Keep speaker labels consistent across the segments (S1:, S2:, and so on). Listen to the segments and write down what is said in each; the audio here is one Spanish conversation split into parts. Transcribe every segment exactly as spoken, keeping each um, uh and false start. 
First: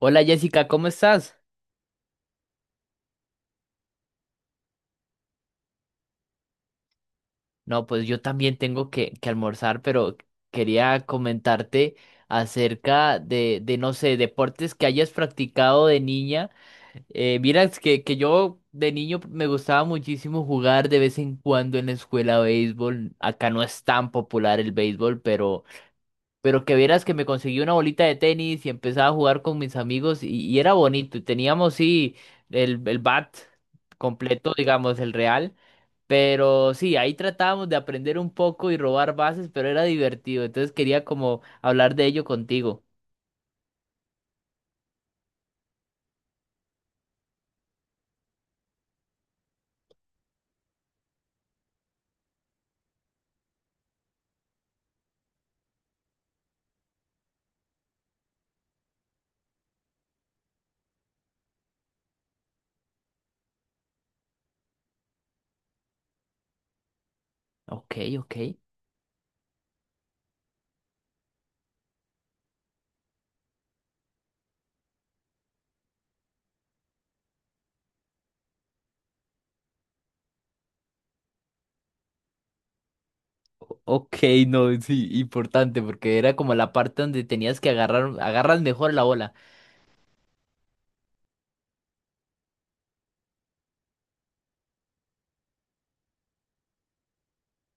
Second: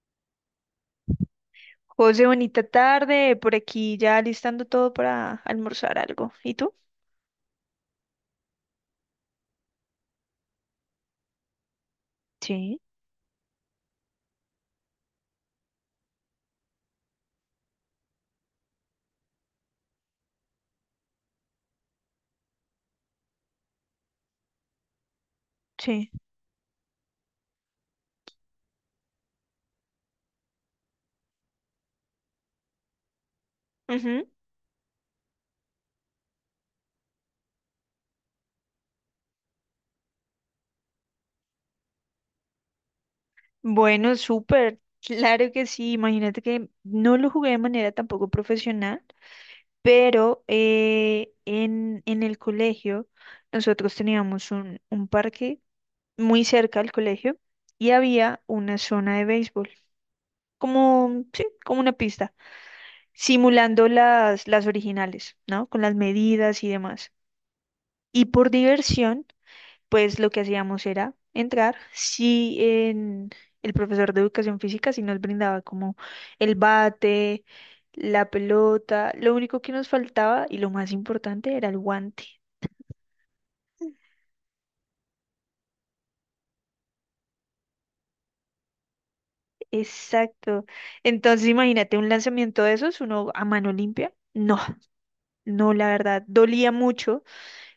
S1: Hola Jessica, ¿cómo estás?
S2: José, bonita tarde. Por aquí ya listando todo para almorzar algo. ¿Y tú?
S1: No, pues yo también tengo que, que almorzar, pero quería comentarte
S2: Sí,
S1: acerca de, de, no sé, deportes que hayas practicado de niña. Eh, mira, es que, que yo de niño me gustaba muchísimo jugar de vez en cuando en la escuela béisbol. Acá no es tan popular el béisbol, pero,
S2: sí.
S1: pero que vieras que me conseguí una bolita de tenis y empezaba a jugar con mis amigos y, y era bonito. Y teníamos, sí, el, el bat
S2: Ujú.
S1: completo, digamos, el real. Pero sí, ahí tratábamos de aprender un poco y robar bases, pero era divertido. Entonces quería como hablar de ello contigo.
S2: Bueno, súper. Claro que sí. Imagínate que no lo jugué de manera tampoco profesional, pero eh, en, en el colegio nosotros teníamos un, un parque muy cerca al colegio y había una zona de béisbol, como, sí, como una pista, simulando las, las originales, ¿no? Con las medidas y demás.
S1: Ok,
S2: Y
S1: ok.
S2: por diversión pues lo que hacíamos era entrar, si en el profesor de educación física sí nos brindaba como el bate, la pelota, lo único que nos faltaba y lo más importante era el guante.
S1: Ok, no, sí, importante, porque era como la parte donde tenías que agarrar, agarras mejor la bola.
S2: Exacto. Entonces imagínate un lanzamiento de esos, uno a mano limpia. No, no, la verdad, dolía mucho.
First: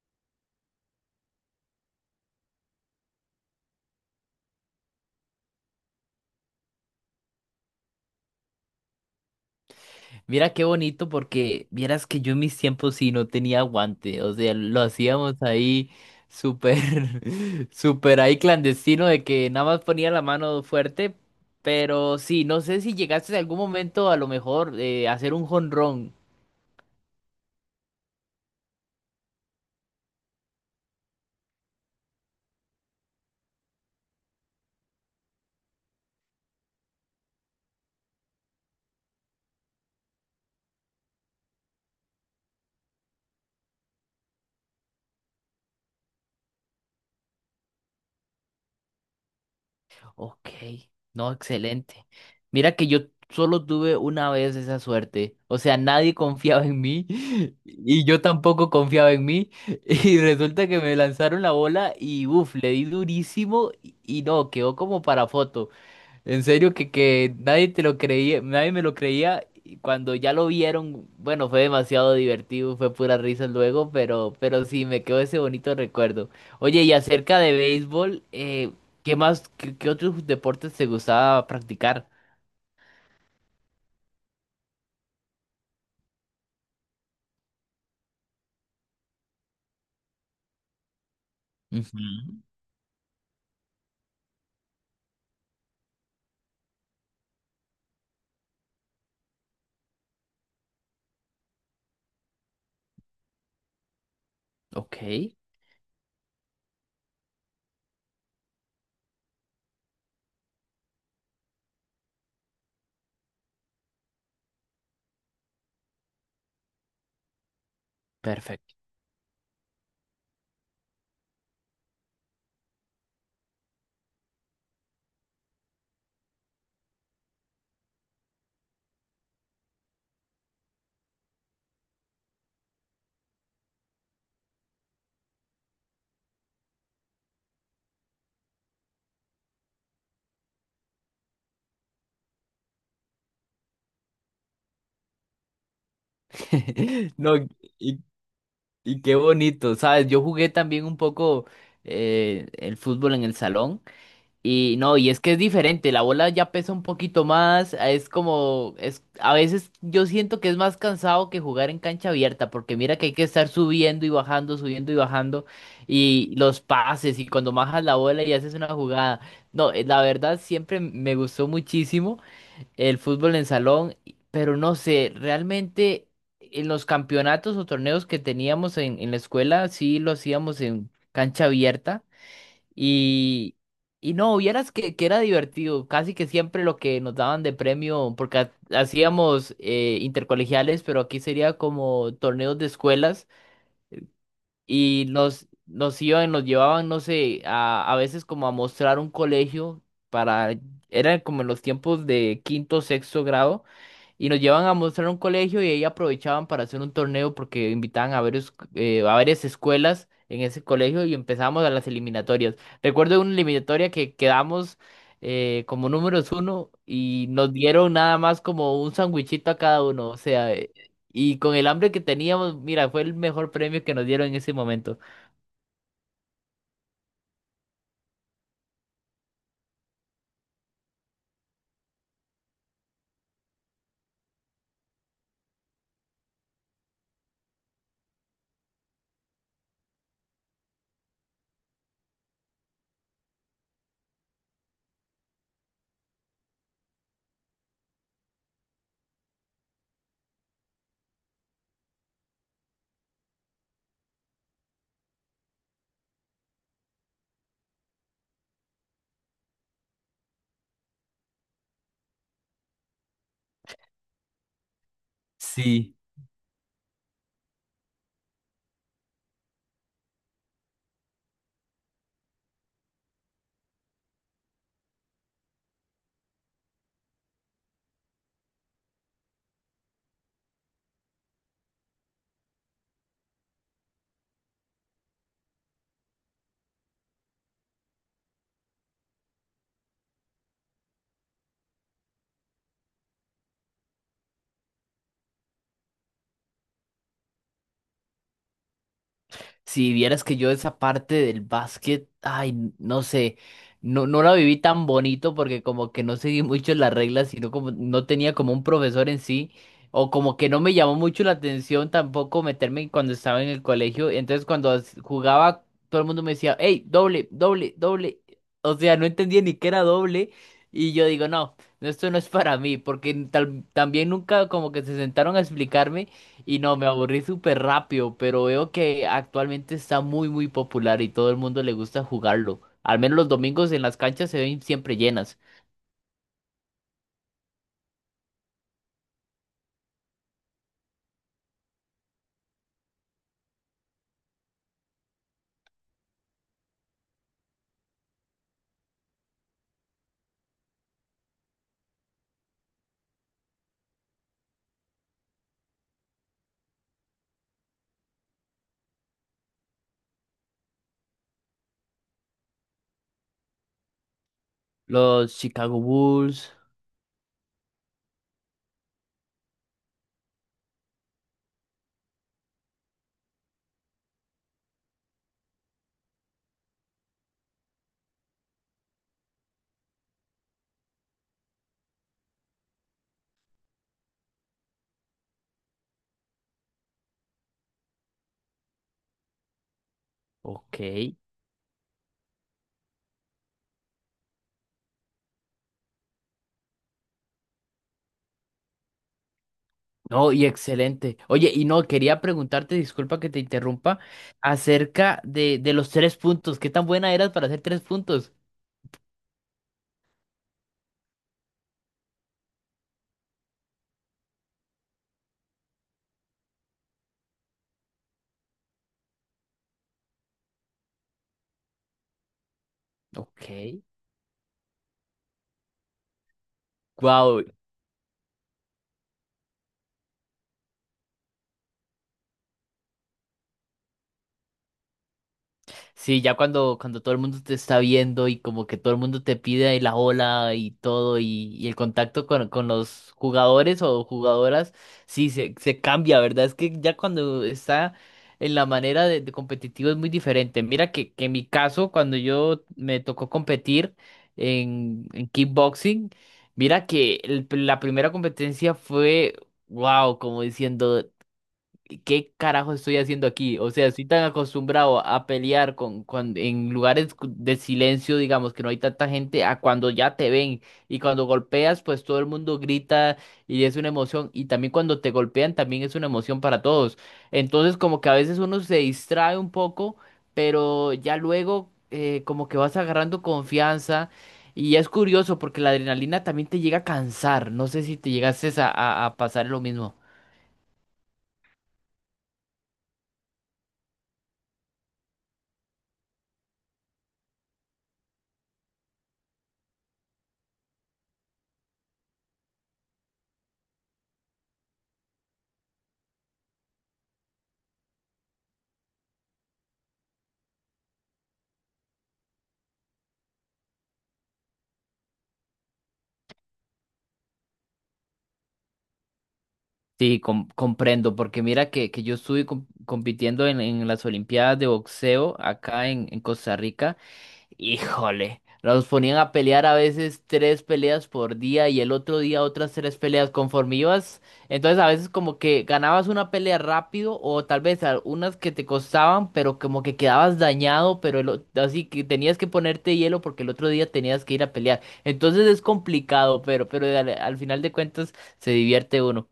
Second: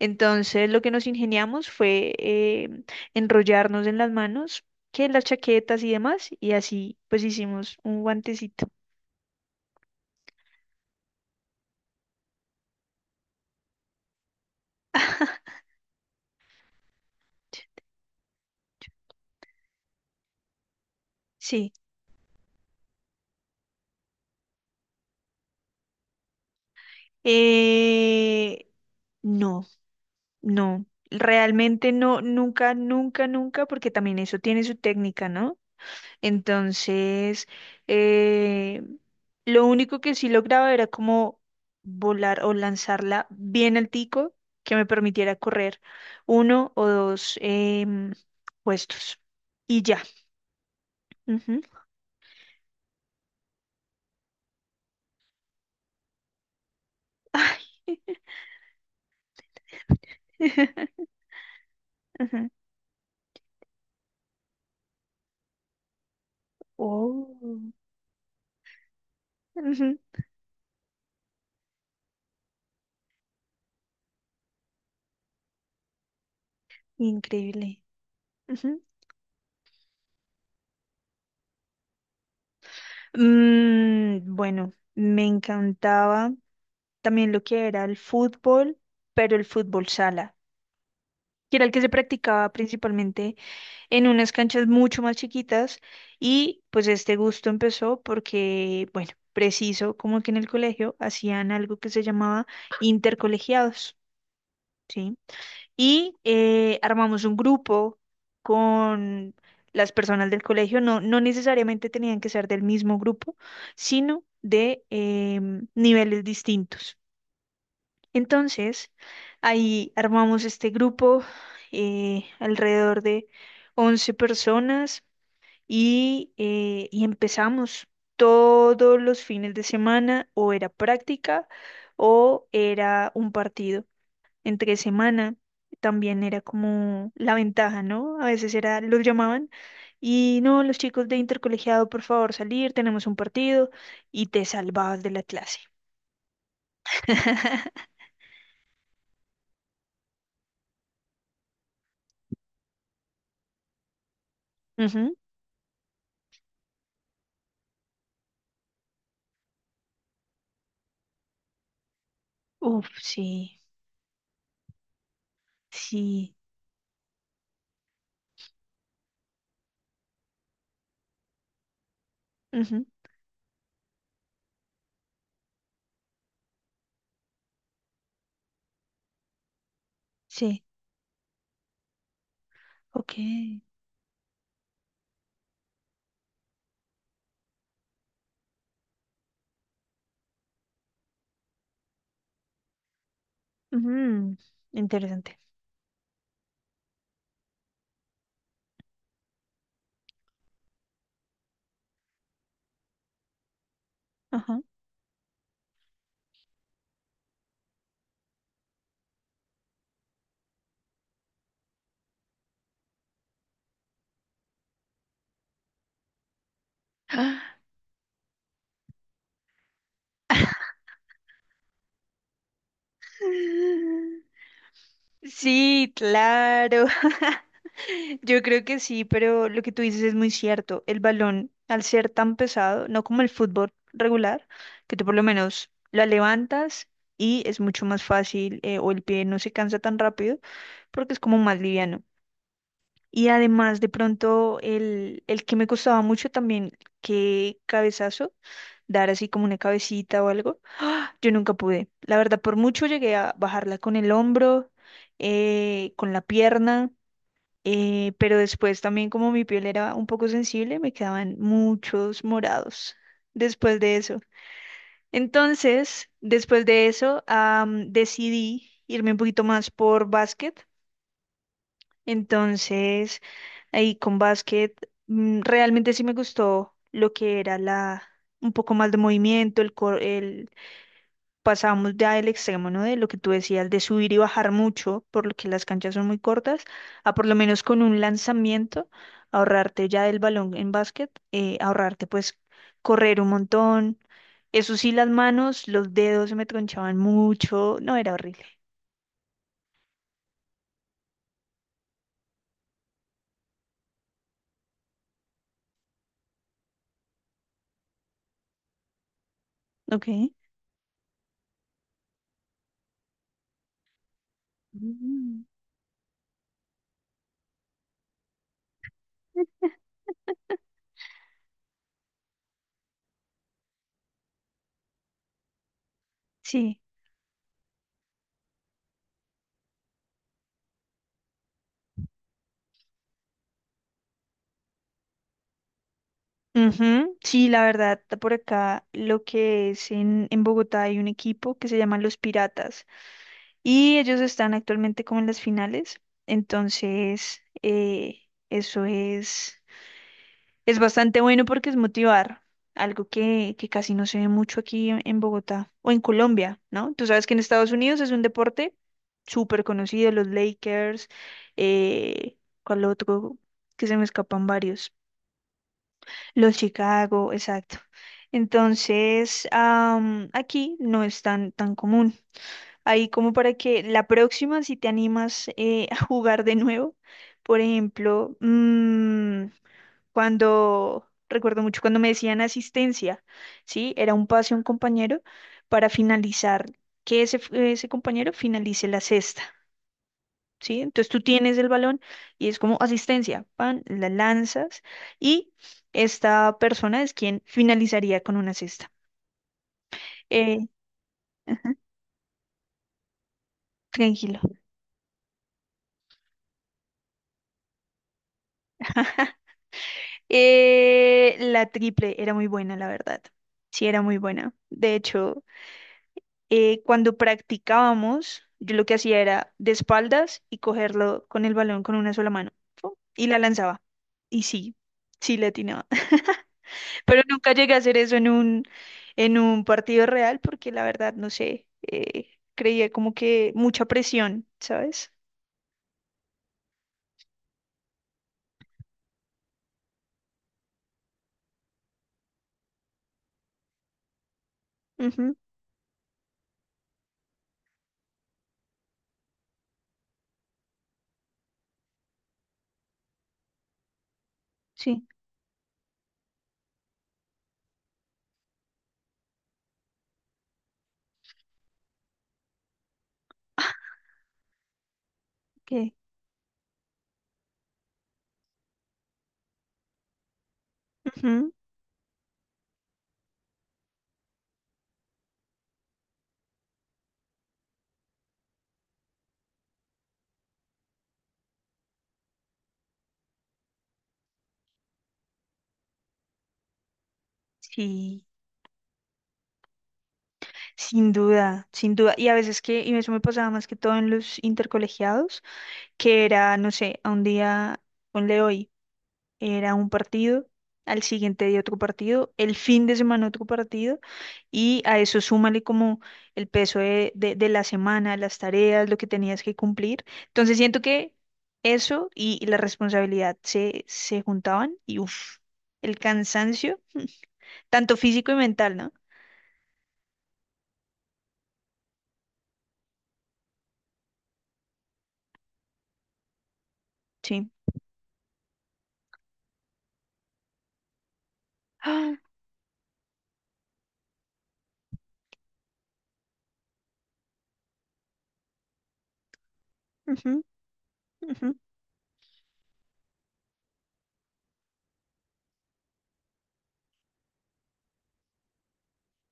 S2: Entonces lo que nos ingeniamos fue eh, enrollarnos en las manos, que en las chaquetas y demás, y así pues hicimos un guantecito.
S1: Mira qué bonito, porque vieras que yo en mis tiempos sí no tenía guante. O sea, lo hacíamos ahí súper, súper ahí clandestino de que nada más ponía la mano fuerte.
S2: Sí.
S1: Pero sí, no sé si llegaste en algún momento a lo mejor eh, a hacer un jonrón.
S2: Eh, no, no, realmente no, nunca, nunca, nunca, porque también eso tiene su técnica, ¿no? Entonces, eh, lo único que sí lograba era como volar o lanzarla bien altico que me permitiera correr uno o dos em, puestos y ya.
S1: Ok, no,
S2: Ujú.
S1: excelente. Mira que yo solo tuve una vez esa suerte. O sea, nadie confiaba en mí y
S2: Ay.
S1: yo tampoco confiaba en mí. Y resulta que me lanzaron la bola y
S2: Ujú.
S1: uff, le di durísimo y y no, quedó como para foto. En serio que, que nadie
S2: Oh.
S1: te lo creía, nadie me lo creía y
S2: Ujú.
S1: cuando ya lo vieron, bueno, fue demasiado divertido, fue pura risa luego, pero, pero sí, me quedó ese bonito recuerdo. Oye, y acerca de
S2: Increíble.
S1: béisbol, eh,
S2: Ujú.
S1: ¿qué más, qué, qué otros deportes te gustaba practicar?
S2: Mm, bueno, me encantaba también lo que era el fútbol, pero el fútbol sala, que era el que se
S1: Ujú,
S2: practicaba principalmente en unas canchas mucho más chiquitas y pues este gusto empezó porque, bueno, preciso, como que en el colegio hacían algo que se llamaba intercolegiados,
S1: ok,
S2: ¿sí? Y eh, armamos un grupo con las personas del colegio. No, no necesariamente tenían que ser del mismo grupo, sino de em, niveles distintos.
S1: perfecto.
S2: Entonces, ahí armamos este grupo eh, alrededor de once personas y, eh, y empezamos todos los fines de semana o era práctica o era un partido entre semana. También era como la ventaja, ¿no? A veces era, los llamaban y no, los chicos de intercolegiado, por favor, salir, tenemos un partido y te salvabas de la clase.
S1: No, y, y qué bonito, ¿sabes? Yo jugué también un poco eh, el fútbol en el salón. Y no, y
S2: Ujú.
S1: es que es diferente, la bola ya pesa un poquito más, es como, es, a veces yo siento que es más cansado que jugar en cancha abierta, porque
S2: Uf,
S1: mira que hay que estar
S2: sí,
S1: subiendo y bajando, subiendo y bajando, y
S2: sí,
S1: los pases, y cuando bajas la bola y haces una jugada. No, eh, la verdad siempre me gustó muchísimo
S2: ujú,
S1: el fútbol en salón, y- pero no sé, realmente en los campeonatos o torneos que teníamos en, en la escuela, sí lo hacíamos
S2: sí,
S1: en cancha abierta.
S2: ok,
S1: Y, y no, vieras que, que era divertido, casi que siempre lo que nos daban de premio, porque ha- hacíamos eh, intercolegiales, pero aquí sería como torneos de escuelas
S2: ujú.
S1: y
S2: Interesante.
S1: nos, nos iban, nos llevaban, no sé, a, a veces como a mostrar un colegio para, era como en los tiempos de quinto, sexto grado, y nos
S2: Ajá.
S1: llevaban a mostrar un colegio y ahí aprovechaban para hacer un torneo porque invitaban a varios, eh, a varias escuelas en ese colegio y empezamos a las eliminatorias. Recuerdo una eliminatoria que quedamos eh, como números uno y nos dieron nada más como un sandwichito a cada uno, o sea, y con el hambre que teníamos, mira, fue el mejor premio que nos dieron en ese momento.
S2: Sí, claro. Yo creo que sí, pero lo que tú dices es muy cierto. El balón, al ser tan pesado, no como el fútbol regular, que tú por lo menos la levantas y es mucho más fácil, eh, o el pie no se cansa tan rápido porque es como más liviano. Y además, de pronto, el, el que me costaba mucho también, que cabezazo, dar así como una cabecita o algo yo nunca pude. La verdad, por mucho llegué a bajarla con el hombro, eh, con la pierna, eh, pero después también como mi piel era un poco sensible, me quedaban muchos morados después de eso.
S1: Sí.
S2: Entonces, después de eso, am, decidí irme un poquito más por básquet. Entonces, ahí con básquet, mm, realmente sí me gustó lo que era la, un poco más de movimiento, el, cor- el pasamos ya del extremo, ¿no? De lo que tú decías, de subir y bajar mucho, por lo que las canchas son muy cortas, a por lo menos con un lanzamiento, ahorrarte ya del balón en básquet, eh, ahorrarte pues correr un montón. Eso sí, las manos, los dedos se me tronchaban mucho, no, era horrible.
S1: Si vieras que yo esa parte del básquet, ay, no sé, no, no la viví tan bonito porque como que no seguí mucho las reglas, sino como no tenía como un profesor en sí,
S2: Ok.
S1: o como que no me llamó mucho la atención tampoco meterme cuando estaba en el colegio. Entonces cuando as-
S2: Mm.
S1: jugaba, todo el mundo me decía, hey, doble, doble, doble. O sea, no entendía ni qué era doble. Y yo digo, no, no, esto no es para mí, porque tal, también nunca como que se sentaron a explicarme. Y no,
S2: Sí.
S1: me aburrí súper rápido, pero veo que actualmente está muy, muy popular y todo el mundo le gusta jugarlo. Al menos los domingos en las canchas se ven siempre llenas.
S2: Ujú. Sí, la verdad, por acá lo que es en, en Bogotá hay un equipo que se llama Los Piratas. Y ellos están actualmente como en las finales, entonces eh, eso es, es bastante bueno porque es motivar, algo que, que casi no se ve mucho aquí en, en Bogotá o en Colombia, ¿no? Tú sabes que en Estados Unidos es un deporte súper conocido, los Lakers, eh, ¿cuál otro? Que se me escapan varios,
S1: Los Chicago Bulls,
S2: los Chicago, exacto. Entonces, am, aquí no es tan, tan común. Ahí como para que la próxima, si te animas eh, a jugar de nuevo, por ejemplo, mm, cuando, recuerdo mucho cuando me decían asistencia, ¿sí? Era un pase a un compañero para finalizar, que ese, ese compañero finalice la cesta.
S1: ok.
S2: ¿Sí? Entonces tú tienes el balón y es como asistencia, pan, la lanzas y esta persona es quien finalizaría con una cesta.
S1: No, y
S2: Eh,
S1: excelente. Oye, y
S2: ajá,
S1: no, quería preguntarte, disculpa que te interrumpa,
S2: tranquilo.
S1: acerca de, de los tres puntos. ¿Qué tan buena eras para hacer tres puntos?
S2: Eh, la triple era muy buena, la verdad. Sí, era muy buena. De hecho, eh, cuando practicábamos, yo lo que hacía era de espaldas y cogerlo con el balón con una sola mano. ¡Fu! Y la
S1: Ok.
S2: lanzaba. Y sí, sí le atinaba. Pero
S1: Wow,
S2: nunca llegué a hacer eso en un, en un partido real porque la verdad, no sé, eh, creía como que mucha presión, ¿sabes?
S1: sí, ya cuando, cuando todo el mundo te está viendo y como que todo el mundo te pide la ola y todo y, y el contacto con, con los jugadores o jugadoras, sí,
S2: Ujú,
S1: se, se cambia, ¿verdad? Es que ya cuando está en la manera de, de competitivo es muy diferente. Mira que, que en mi caso, cuando yo me tocó competir
S2: sí,
S1: en, en kickboxing, mira que el- la primera competencia fue, wow, como diciendo... ¿qué carajo estoy haciendo aquí? O sea, estoy tan acostumbrado a pelear
S2: ok.
S1: con, con- en lugares cu- de silencio, digamos, que no hay tanta gente, a cuando ya te ven y cuando
S2: Ujú,
S1: golpeas, pues todo el mundo grita y es una emoción y también cuando te golpean también es una emoción para todos. Entonces, como que a veces uno se distrae un poco, pero ya luego eh, como que vas agarrando confianza. Y es curioso porque la adrenalina también te llega a cansar. No sé si te
S2: sí.
S1: llegases a, a a pasar lo mismo.
S2: Sin duda, sin duda. Y a veces que, y eso me pasaba más que todo en los intercolegiados, que era, no sé, a un día, ponle hoy, era un partido, al siguiente día otro partido, el fin de semana otro partido, y a eso súmale como el peso de, de, de la semana, las tareas, lo que tenías que cumplir. Entonces siento que eso y la responsabilidad se, se juntaban y uff, el cansancio, tanto físico y mental, ¿no?
S1: Sí, com- comprendo, porque mira que, que yo estuve com- compitiendo en, en las Olimpiadas de boxeo acá en, en Costa Rica.
S2: Sí.
S1: Híjole, nos ponían a pelear a veces tres peleas por día y el
S2: Ah,
S1: otro día otras tres peleas conforme ibas. Entonces a veces como que ganabas una pelea rápido o tal vez algunas que te costaban, pero como que
S2: ujú,
S1: quedabas dañado, pero el o-
S2: ujú.
S1: así que tenías que ponerte hielo porque el otro día tenías que ir a pelear. Entonces es complicado, pero, pero al al final de cuentas se divierte uno.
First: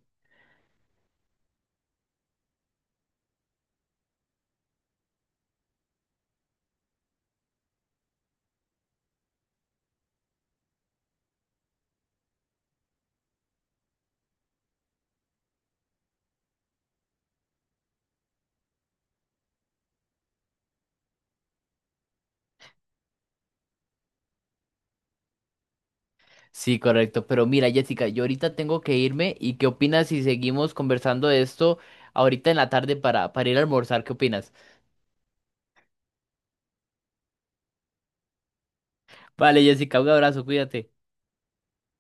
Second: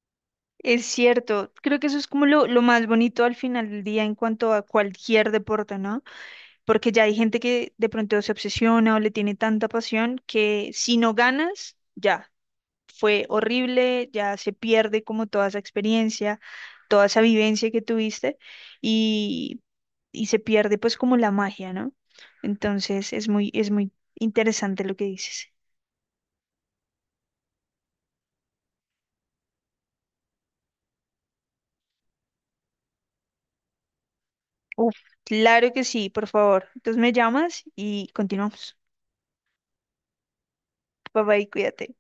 S2: Es cierto, creo que eso es como lo, lo más bonito al final del día en cuanto a cualquier deporte, ¿no? Porque ya hay gente que de pronto se obsesiona o le tiene tanta pasión que si no ganas, ya, fue horrible, ya se pierde como toda esa experiencia, toda esa vivencia que tuviste y, y se pierde pues como la magia, ¿no? Entonces es muy, es muy interesante lo que dices.
S1: Sí, correcto. Pero mira, Jessica, yo ahorita tengo que irme. ¿Y qué opinas si seguimos conversando de esto ahorita en la tarde para, para ir a almorzar? ¿Qué opinas?
S2: Uf, claro que sí, por favor. Entonces me llamas y continuamos.
S1: Vale, Jessica, un abrazo, cuídate.
S2: Bye bye, cuídate.